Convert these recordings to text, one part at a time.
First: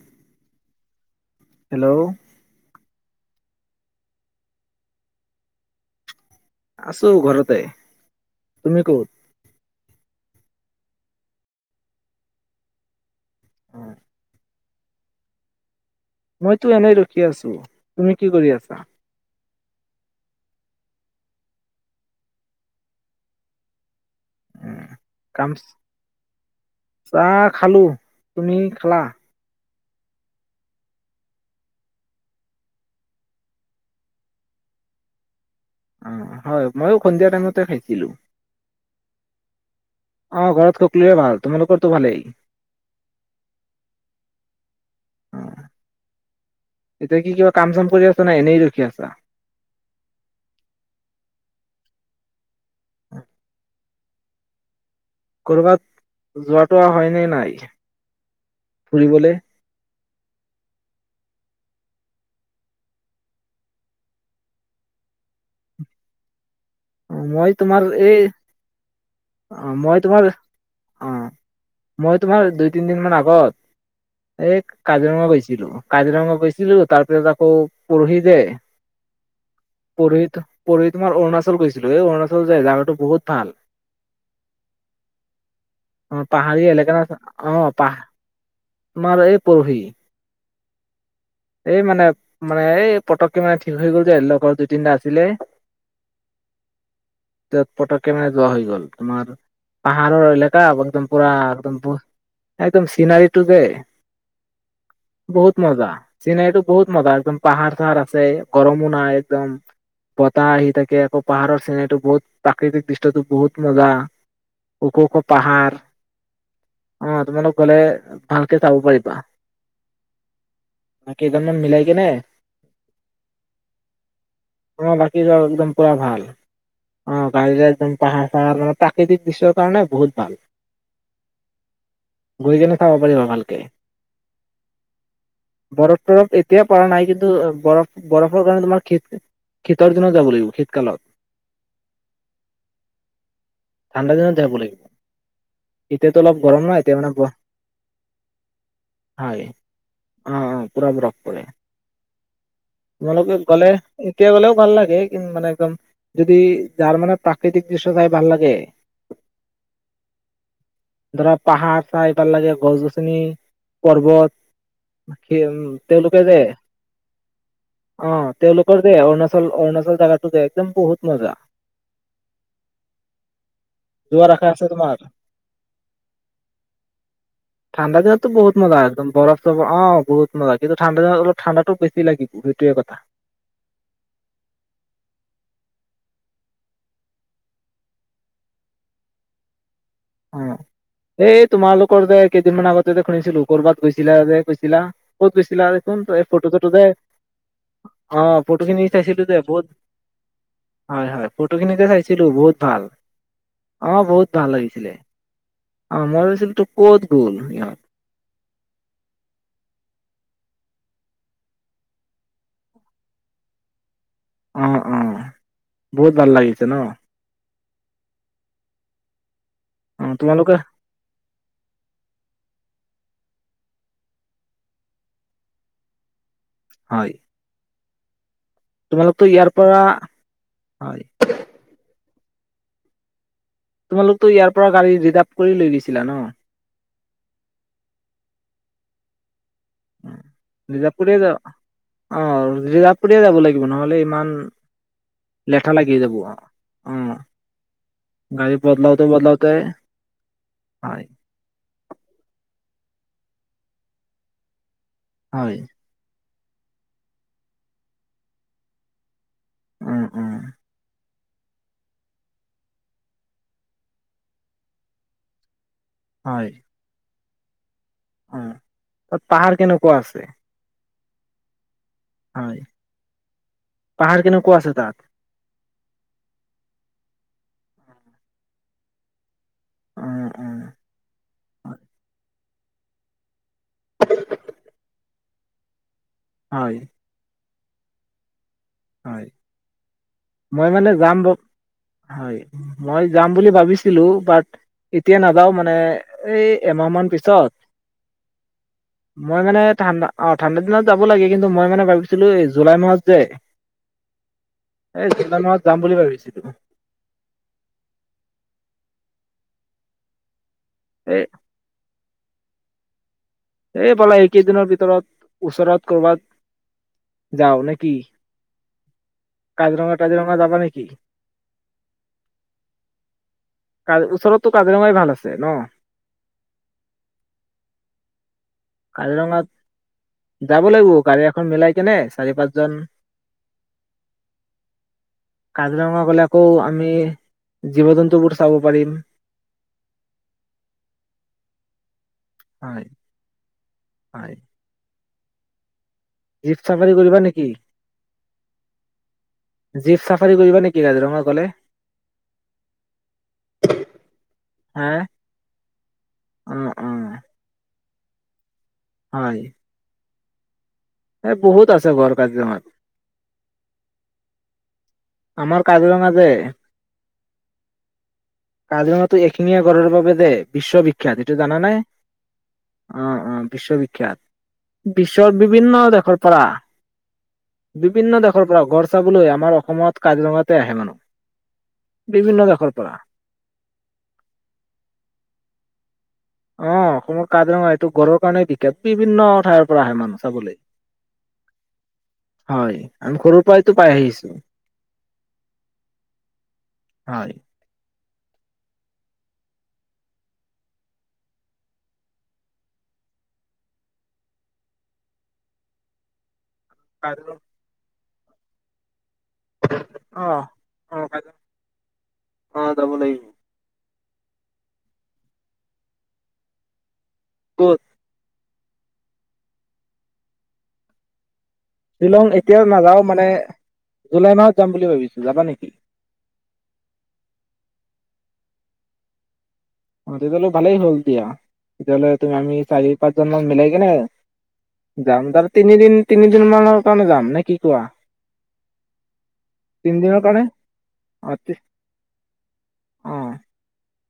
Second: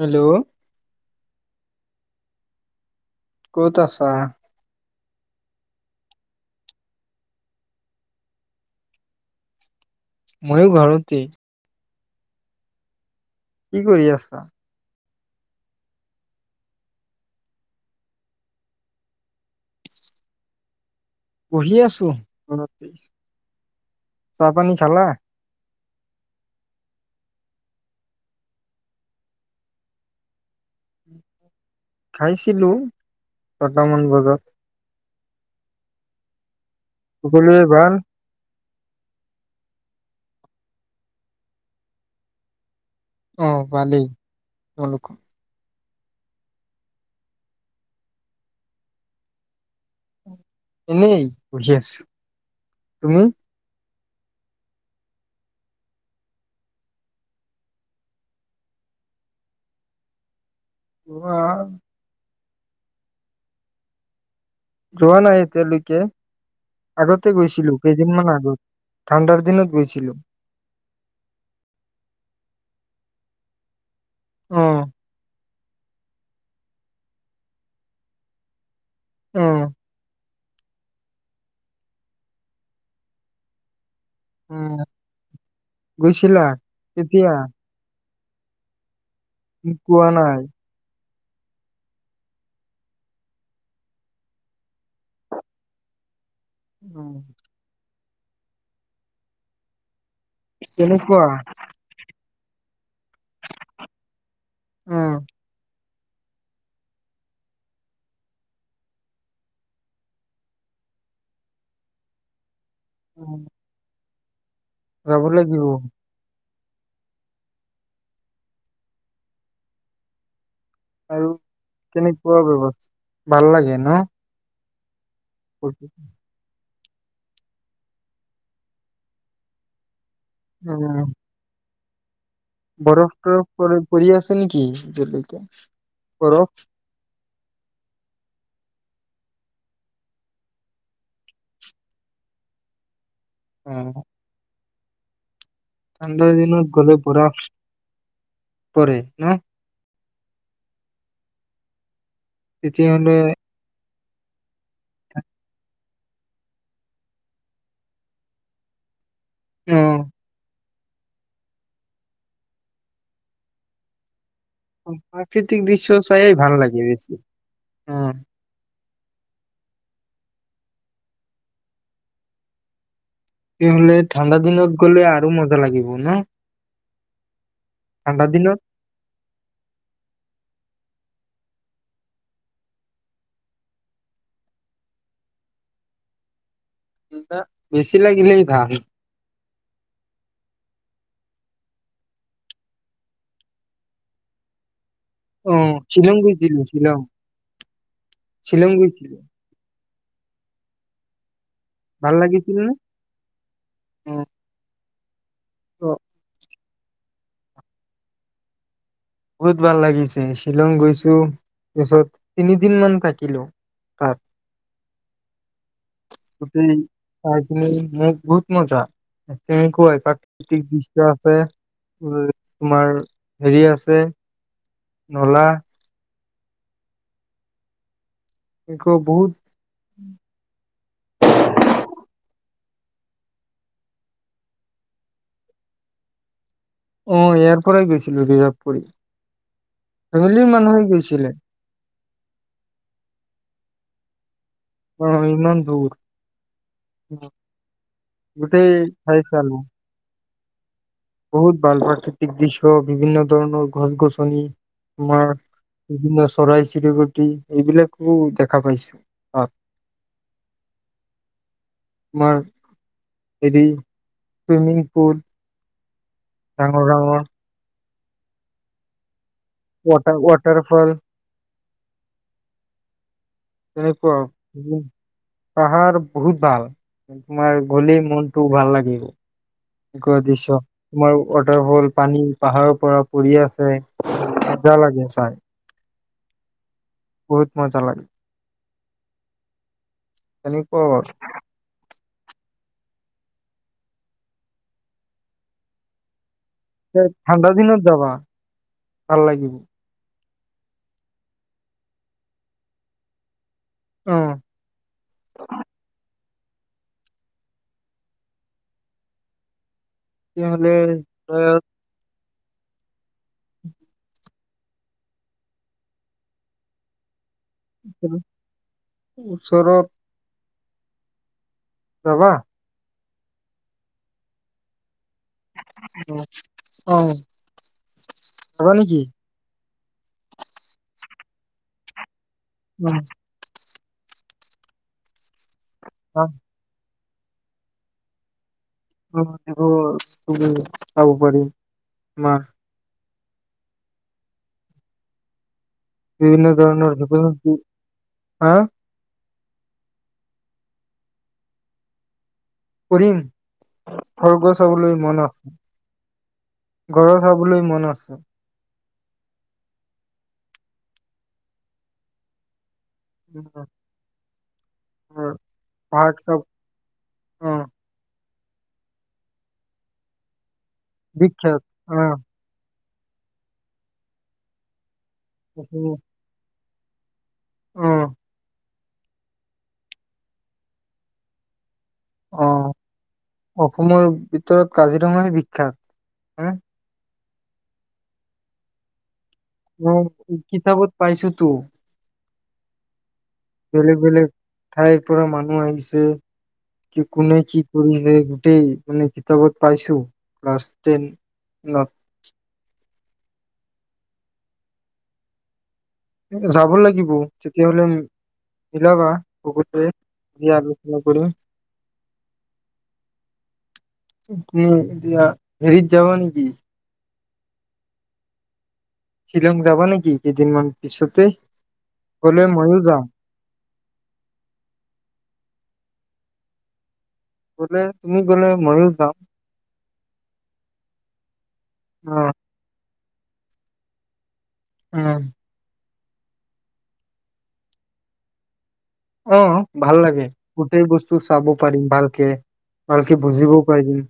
Hello. Hello. ক'ত আছা? আছো ঘৰতে, তুমি ক'ত? ময়ো ঘৰতেই। কি কৰি আছা? মইতো এনেই ৰখি আছো, তুমি কি কৰি আছা? পঢ়ি আছো, ঘৰতেই। চাহ পানী খালা? কাম চাহ খালো। তুমি খালা? খাইছিলোঁ, ছটামান বজাত। উম হয়। মইও সন্ধিয়া টাইমতে সকলোৰে ভাল? খাইছিলোঁ। অ' ঘৰত সকলোৰে ভাল, তোমালোকৰতো ভালেই। অ', ভালেই, তোমালোকৰ? অ এতিয়া কি কিবা কাম চাম কৰি আছা, নে এনেই ৰখি আছা? এনেই, পঢ়ি আছো, তুমি? কৰ'বাত, যোৱা টোৱা হয়নে নাই, ফুৰিবলৈ? [unintelligible] যোৱা নাই এতিয়া লৈকে। অ' মই তোমাৰ এই, ঠাণ্ডাৰ অ দিনত মই গৈছিলো। তোমাৰ, অ' মই তোমাৰ [unintelligible] তিনিদিন মান আগত। এই অ' কাজিৰঙা গৈছ। [unintelligible] কাজিৰঙা গৈছিলো তাৰ পিছত আকৌ পৰহি যে, অ' পঢ়ি থাক। পৰহি তোমাৰ অৰুণাচল গৈছ। [unintelligible] অৰুণাচল যে জাগাটো বহুত ভাল। অ' অ গৈছিলা? পাহাৰী এলেকা না, কেতিয়া? অ' পা তোমাৰ এই পঢ়ি মোক কোৱা নাই। এই মানে, মানে, এই পতককে মানে ঠিক হৈ গ'ল যে লগৰ দুই তিনিটা আছিলেই। উম। [unintelligible] যোৱা হৈ গ'ল তোমাৰ [unintelligible] আৰু এলেকা একদম কেনেকুৱা? পুৰা, একদম, একদম চিনাৰীটো যে, উম বহুত মজা। চিনাৰীটো বহুত মজা। একদম পাহাৰ চাহাৰ আছে, গৰমো নাই, একদম বতাহ আহি থাকে আকৌ। পাহাৰৰ চিনাৰীটো বহুত প্ৰাকৃতিক দৃশ্যতো উম, বহুত মজা। ওখ ওখ যাব লাগিব। পাহাৰ। অ', তোমালোক গলে ভালকে চাব পাৰিবা। আৰু, কেইজনমান মিলাই কেনে কেনেকুৱা ব্যৱস্থা, ভাল লাগে ন? অ' ভাল [unintelligible] একদম পুৰা ভাল। অ, গাড়ীৰে একদম পাহাৰ চাহাৰ মানে, প্ৰাকৃতিক দৃশ্যৰ কাৰণে বহুত ভাল [inaudible] গৈ কেনে চাব বৰফ পাৰিবা তৰফ ভালকে। পৰি পৰি আছে নেকি এতিয়ালৈকে বৰফ তৰফ এতিয়া পৰা নাই কিন্তু বৰফ-বৰফৰ কাৰণে তোমাৰ শীত-শীতৰ দিনত যাব লাগিব শীতকালত। ঠাণ্ডা দিনত যাব লাগিব। এতিয়াতো ঠাণ্ডা অলপ গৰম ন দিনত এতিয়া গ'লে মানে ব বৰফ পৰে ন? হয় অ অ, পোৰা বৰফ পৰে। তেতিয়াহ'লে তোমালোকে গ'লে এতিয়া গ'লেও ভাল লাগে কি মানে একদম যদি যাৰ মানে প্ৰাকৃতিক দৃশ্য চাই ভাল লাগে। অ। ধৰা পাহাৰ চাই ভাল লাগে, গছ গছনি, পৰ্বত। সে প্ৰাকৃতিক দৃশ্য তেওঁলোকে চায়েই যে ভাল লাগে বেছি, অ। দে অৰুণাচল-অৰুণাচল জেগাতো দে একদম বহুত মজা। তেতিয়াহ'লে যোৱাৰ ঠাণ্ডা আশা আছে দিনত তোমাৰ? গ'লে আৰু মজা লাগিব ন ঠাণ্ডা দিনততো বহুত মজা একদম বৰফ চৰফ অ অ বহুত মজা কিন্তু ঠাণ্ডা অলপ ঠাণ্ডাটো বেছি লাগিব সেইটোৱেই কথা। বেছি লাগিলেই ভাল। অ' এই তোমালোকৰ যে কেইদিনমান আগতে যে শুনিছিলো কৰ'বাত গৈছিলা যে কৈছিলা। ক'ত অ গৈছিলা দেখোন শ্বিলং এই ফটো গৈছিলো চটো যে, শ্বিলং অ শ্বিলং ফটো খিনি গৈছিলো চাইছিলো যে বহুত হয় হয়। ফটো খিনিযে ভাল চাইছিলো বহুত লাগিছিল নে ভাল, অ বহুত ভাল লাগিছিলে। অ মই ভাবিছিলোঁ তোক ক'ত গ'ল ইয়াৰ? বহুত ভাল লাগিছে শ্বিলং গৈছো, তাৰপিছত তিনিদিন মান থাকিলো। তাত অ অ, বহুত ভাল লাগিছে ন? তুমি, মোক বহুত মজা। অ তেনেকুৱাই তোমালোকে প্ৰাকৃতিক দৃশ্য আছে, উ তোমাৰ, হেৰি আছে ছে, নলা হয়। আকৌ তোমালকতো বহুত ইয়াৰ পৰা, হয়। তোমালোকতো ইয়াৰ পৰা গাড়ী ৰিজাৰ্ভ কৰি লৈ গৈছিলা ন? অ', ইয়াৰ পৰাই গৈছিলো ৰিজাৰ্ভ কৰি। ফেমিলিৰ মানুহে ৰিজাৰ্ভ কৰিয়ে গৈছিলে যাব, অ ৰিজাৰ্ভ কৰিয়ে যাব লাগিব ন? নহ'লে ইমান অ ইমান লেঠা দূৰ লাগি যাব। অ', গাড়ী গোটেই বদলাওতে ঠাই চালো বদলাওতে হয়। বহুত ভাল ভাল প্ৰাকৃতিক দৃশ্য, বিভিন্ন ধৰণৰ গছ গছনি মাৰ হয় [unintelligible] চৰাই চিৰিকটি, এইবিলাকো দেখা পাইছো উম উম। তোমাৰ হেৰি ছুইমিং পুল ডাঙৰ ডাঙৰ অঁ, হত ৱাটাৰ-ৱাটাৰফল। হয়। তেনেকুৱা পাহাৰ কেনেকুৱা আছে [unintelligible] তাত? পাহাৰ বহুত ভাল। তোমাৰ, গ'লেই মনটো ভাল লাগিব। উম [unintelligible] উম দৃশ্য, তোমাৰ ৱাটাৰ ফল, পানী। পাহাৰৰ পৰা পৰি আছ [unintelligible] লাগে চাই। হয়। বহুত ম'জা লাগে। হয়। মই মানে তেনেকুৱা যাম ব হয়, মই যাম বুলি ভাবিছিলো। বাট এতিয়া নাযাওঁ মানে। এই, এমাহ তে' মান পিছত ঠাণ্ডা দিনত যাবা, ভাল মই লাগিব। মানে ঠাণ্ডা অ', ঠাণ্ডা দিনত যাব লাগে, কিন্তু মই মানে ভাবিছিলো এই জুলাই মাহত যে অ এই [unintelligible] যাম বুলি ভাবিছি। [unintelligible] এই [unintelligible] এইফালে এইকেইদিনৰ ভিতৰত, ওচৰত কৰ'বাত যাও নে কি, ওচৰত কাজিৰঙা-তাজিৰঙা যাবা নি? [unintelligible] যাবা? কাজ ওচৰতো কাজিৰঙাই ভাল আছে। ন [inaudible] অ'। যাবা নেকি কাজিৰঙাত যাব লাগিব, গাড়ী এখন মিলাই। কেনে? চাৰি পাঁচজন। অ, কাজিৰঙা গলে, যাম। আকৌ আমি জীৱ জন্তু বোৰ [unintelligible] খাব পাৰি। আমাৰ হয়। হয়। বিভিন্ন জীপ চাফাৰী ধৰণৰ কৰিবা নেকি [unintelligible] হাঁ জীপ চাফাৰী কৰিবা নেকি কাজিৰঙা ক'লে? কৰিম। খৰ্গ হা চাবলৈ মন আছে, অ অ গড়ৰ চাবলৈ মন আছে। অ' হয়। এ বহুত আছে গড় কাজিৰঙাত। উ, অ' আমাৰ কাজিৰঙা যে। অ কাজিৰঙাটোএশিঙীয়া গঁড়ৰ বাবে যে বিশ্ববিখ্যাত, এইটো জানা বিখ্যাত নে? আহ অ', অ', বিশ্ববিখ্যাত। বিশ্বৰ বিভিন্ন অ দেশৰ পৰা বিভিন্ন দেশৰ পৰা গৰ চাবলৈ আমাৰ অসমত কাজিৰঙাতে আহে মানুহ। বিভিন্ন অ', দেশৰ পৰা অসমৰ ভিতৰত কাজিৰঙাহে বিখ্যাত। হ অ' অসমত কাজিৰঙা এইটো গঁড়ৰ কাৰণে বিখ্যাত, বিভিন্ন ঠাইৰ পৰা আহে অ', মানুহ চাবলৈ কিতাপত পাইছোঁ তো, হয় আমি সৰুৰ পৰাইতো পাই বেলেগ বেলেগ আহিছো ঠাইৰ পৰা মানুহ আহিছে, কি হয় কোনে কি কৰিছে গোটেই মানে কিতাপত পাইছোঁ, ক্লাছ টেনত। যাব লাগিব কাজিৰঙা তেতিয়াাহ'লে ইলাবা আহ, অ', কলৈ অ', যাব লাগিব। তুমি এতিয়া হেৰিত যাবা নেকি? কত? শ্বিলং যাবা নেকি কেইদিনমান পিছতে? শ্বিলং গ'লে এতিয়াও ময়ো নাযাওঁ, যাম মানে জুলাই মাহত যাম বুলি ভাবিছোঁ যাবা নেকি? গ'লে, তুমি গ'লে মইও যাম। অ', তেতিয়াহলে ভালেই হ'ল দিয়া, তেতিয়াহ'লে অ তুমি আমি চাৰি পাঁচ জন মান মিলাই কেনে যাম যাম তিনিদিন তিনিদিন মানৰ কাৰণে যাম নে কি কোৱা? অ', ভাল তিনিদিনৰ লাগে, কাৰণে গোটেই বস্তু অ চাব তি পাৰিম ভালকে, অ ভালকে বুজিব পাৰিম।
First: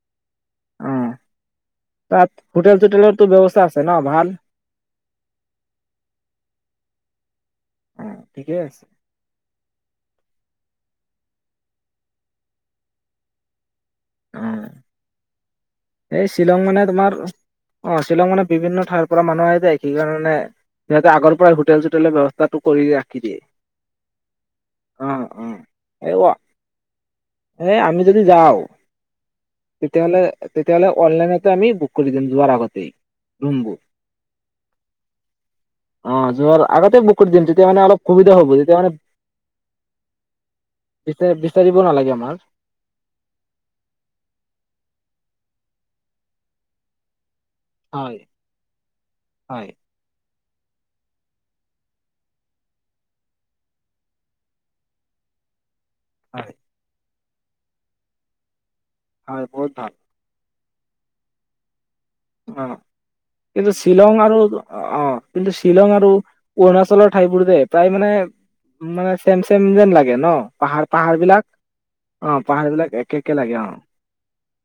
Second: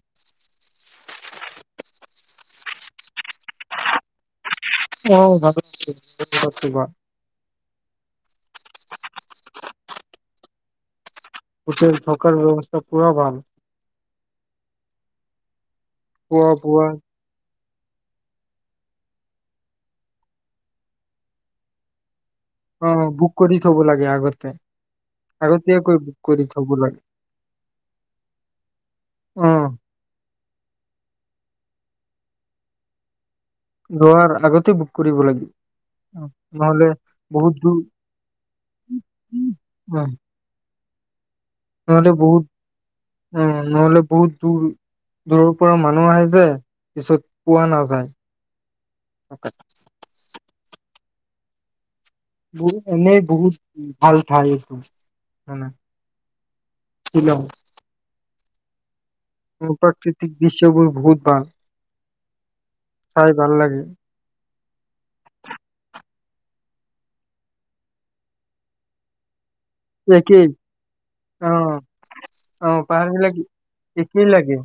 অ, তাত হোটেল চোটেলৰতো ব্যৱস্থা আছে ন, ভাল। অহ, ভাল [unintelligible] অহ, ঠিকেই আছে। হোটেল থকাৰ ব্যৱস্থা পুৰা ভাল। উম। এই খোৱা শ্বিলং মানে বোৱা তোমাৰ অ, ' শ্বিলং মানে বিভিন্ন ঠাইৰ পৰা মানুহ আহি যায়, সেইকাৰণে সিহতে আগৰ পৰা হোটেল চোটেলৰ ব্যৱস্থা টো কৰি অ ৰাখি বুক দিয়ে, কৰি থব লাগে আগতে অ', অ', আগতীয়াকৈ 'এই বুক কৰি থব লাগে এই আমি যদি যাওঁ, অ তেতিয়াহ'লে তেতিয়াহ'লে অনলাইনতেই বুক কৰি দিম যোৱাৰ আগতেই ৰুমবোৰ লোৱাৰ আগতে বুক কৰিব অ লাগিব যোৱাৰ নহলে আগতে বুক কৰি দিম বহুত তেতিয়া দূৰ মানে অলপ সুবিধা হ'ব তেতিয়া মানে উম। বিচা বিচাৰিব নালাগে নহ'লে আমাৰ বহুত অ, ' নহ'লে বহুত দূৰ দূৰৰ পৰা মানুহ আহিছে পিছত পোৱা নাযায়। হয় হয় বহু এনেই বহুত ভাল ঠাই এইটো মানে হয়। শ্বিলং হয় ভূ বহুত ভাল প্ৰাকৃতিক বিশ বহুত ভাল অ, চাই ভাল কিন্তু লাগে শ্বিলং আৰু অ, 'অ, 'কিন্তু শ্বিলং আৰু অৰুণাচলৰ ঠাইবোৰ যে প্ৰায় মানে মানে চেম চেম যেন লাগে ন' একেই পাহাৰ পাহাৰ বিলাক অ', অ, 'পাহাৰ বিলাক একে একে লাগে অ'। একেই লাগে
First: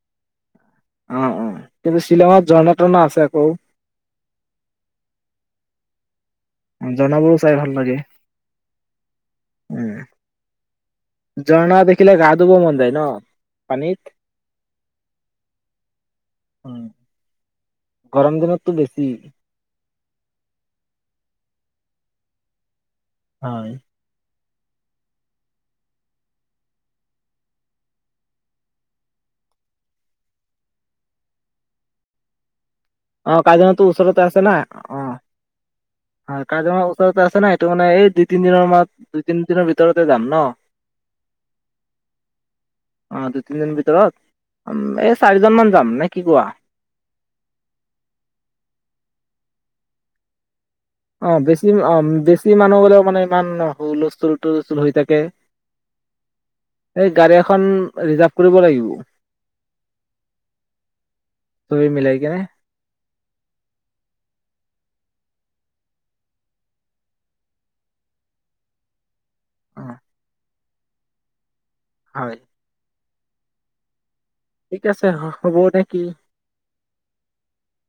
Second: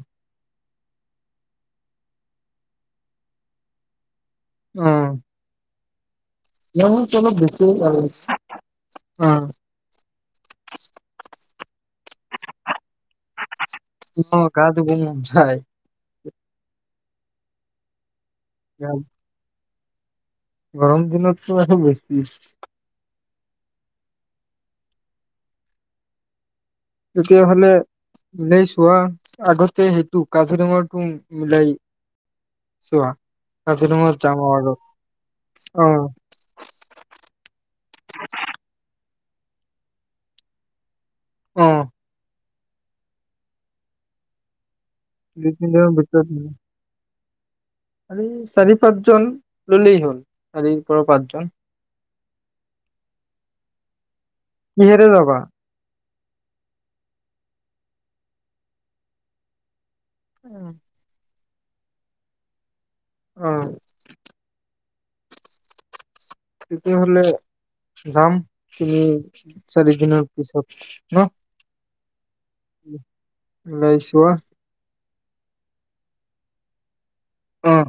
অ, অ, কিন্তু শ্বিলং [inaudible] আছে আকৌ। উম। ঝৰ্ণাবোৰো চাই ভাল লাগে [inaudible] অ'। ঝৰ্ণ [inaudible] দেখিলে গা ধুব মন যায় ন? পানীত অ, গা ধুব মন যায় গৰম দিনততো গা- বেছি। গৰম দিনততো আৰু বেছি। হায় তেতিয়াহ'লে মিলাই চোৱা আগতে সেইটো কাজিৰঙাটো মিলাই। চোৱা অ কাজিৰঙাটো কাজিৰঙাত ওচৰতে যাম আছে না আৰু অ অ'। হয় কাজিৰঙা ওচৰতে আছে না এইটো মানে এই দুই তিন দিনৰ মৰত দুই তিন দিনৰ ভিতৰতে যাম ন অহ অ দুইতিন দিন ভিতৰত এম দুই চাৰিজন মান তিনিজনৰ যাম নে কি কোৱা আৰে চাৰি পাঁচজন ললেই হ'ল চাৰিৰ পৰা অ পাঁচজন বেছি অ বেছি মানুহ গলেও মানে ইমান হুলুস্থুল হুলুস্থুল হৈ কিহেৰে থাকে। যাবা সেই গাড়ী এখন ৰিজাৰ্ভ কৰিব লাগিব [inaudible] তুমি মিলাই কেনে আহ তেতিয়াহলে যাম তিনি অ চাৰি দিনৰ পিছত ন হয়। মেইছোৱা ঠিক আছে হ হ'ব নে কি অহ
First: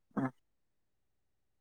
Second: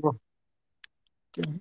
ব অ [inaudible]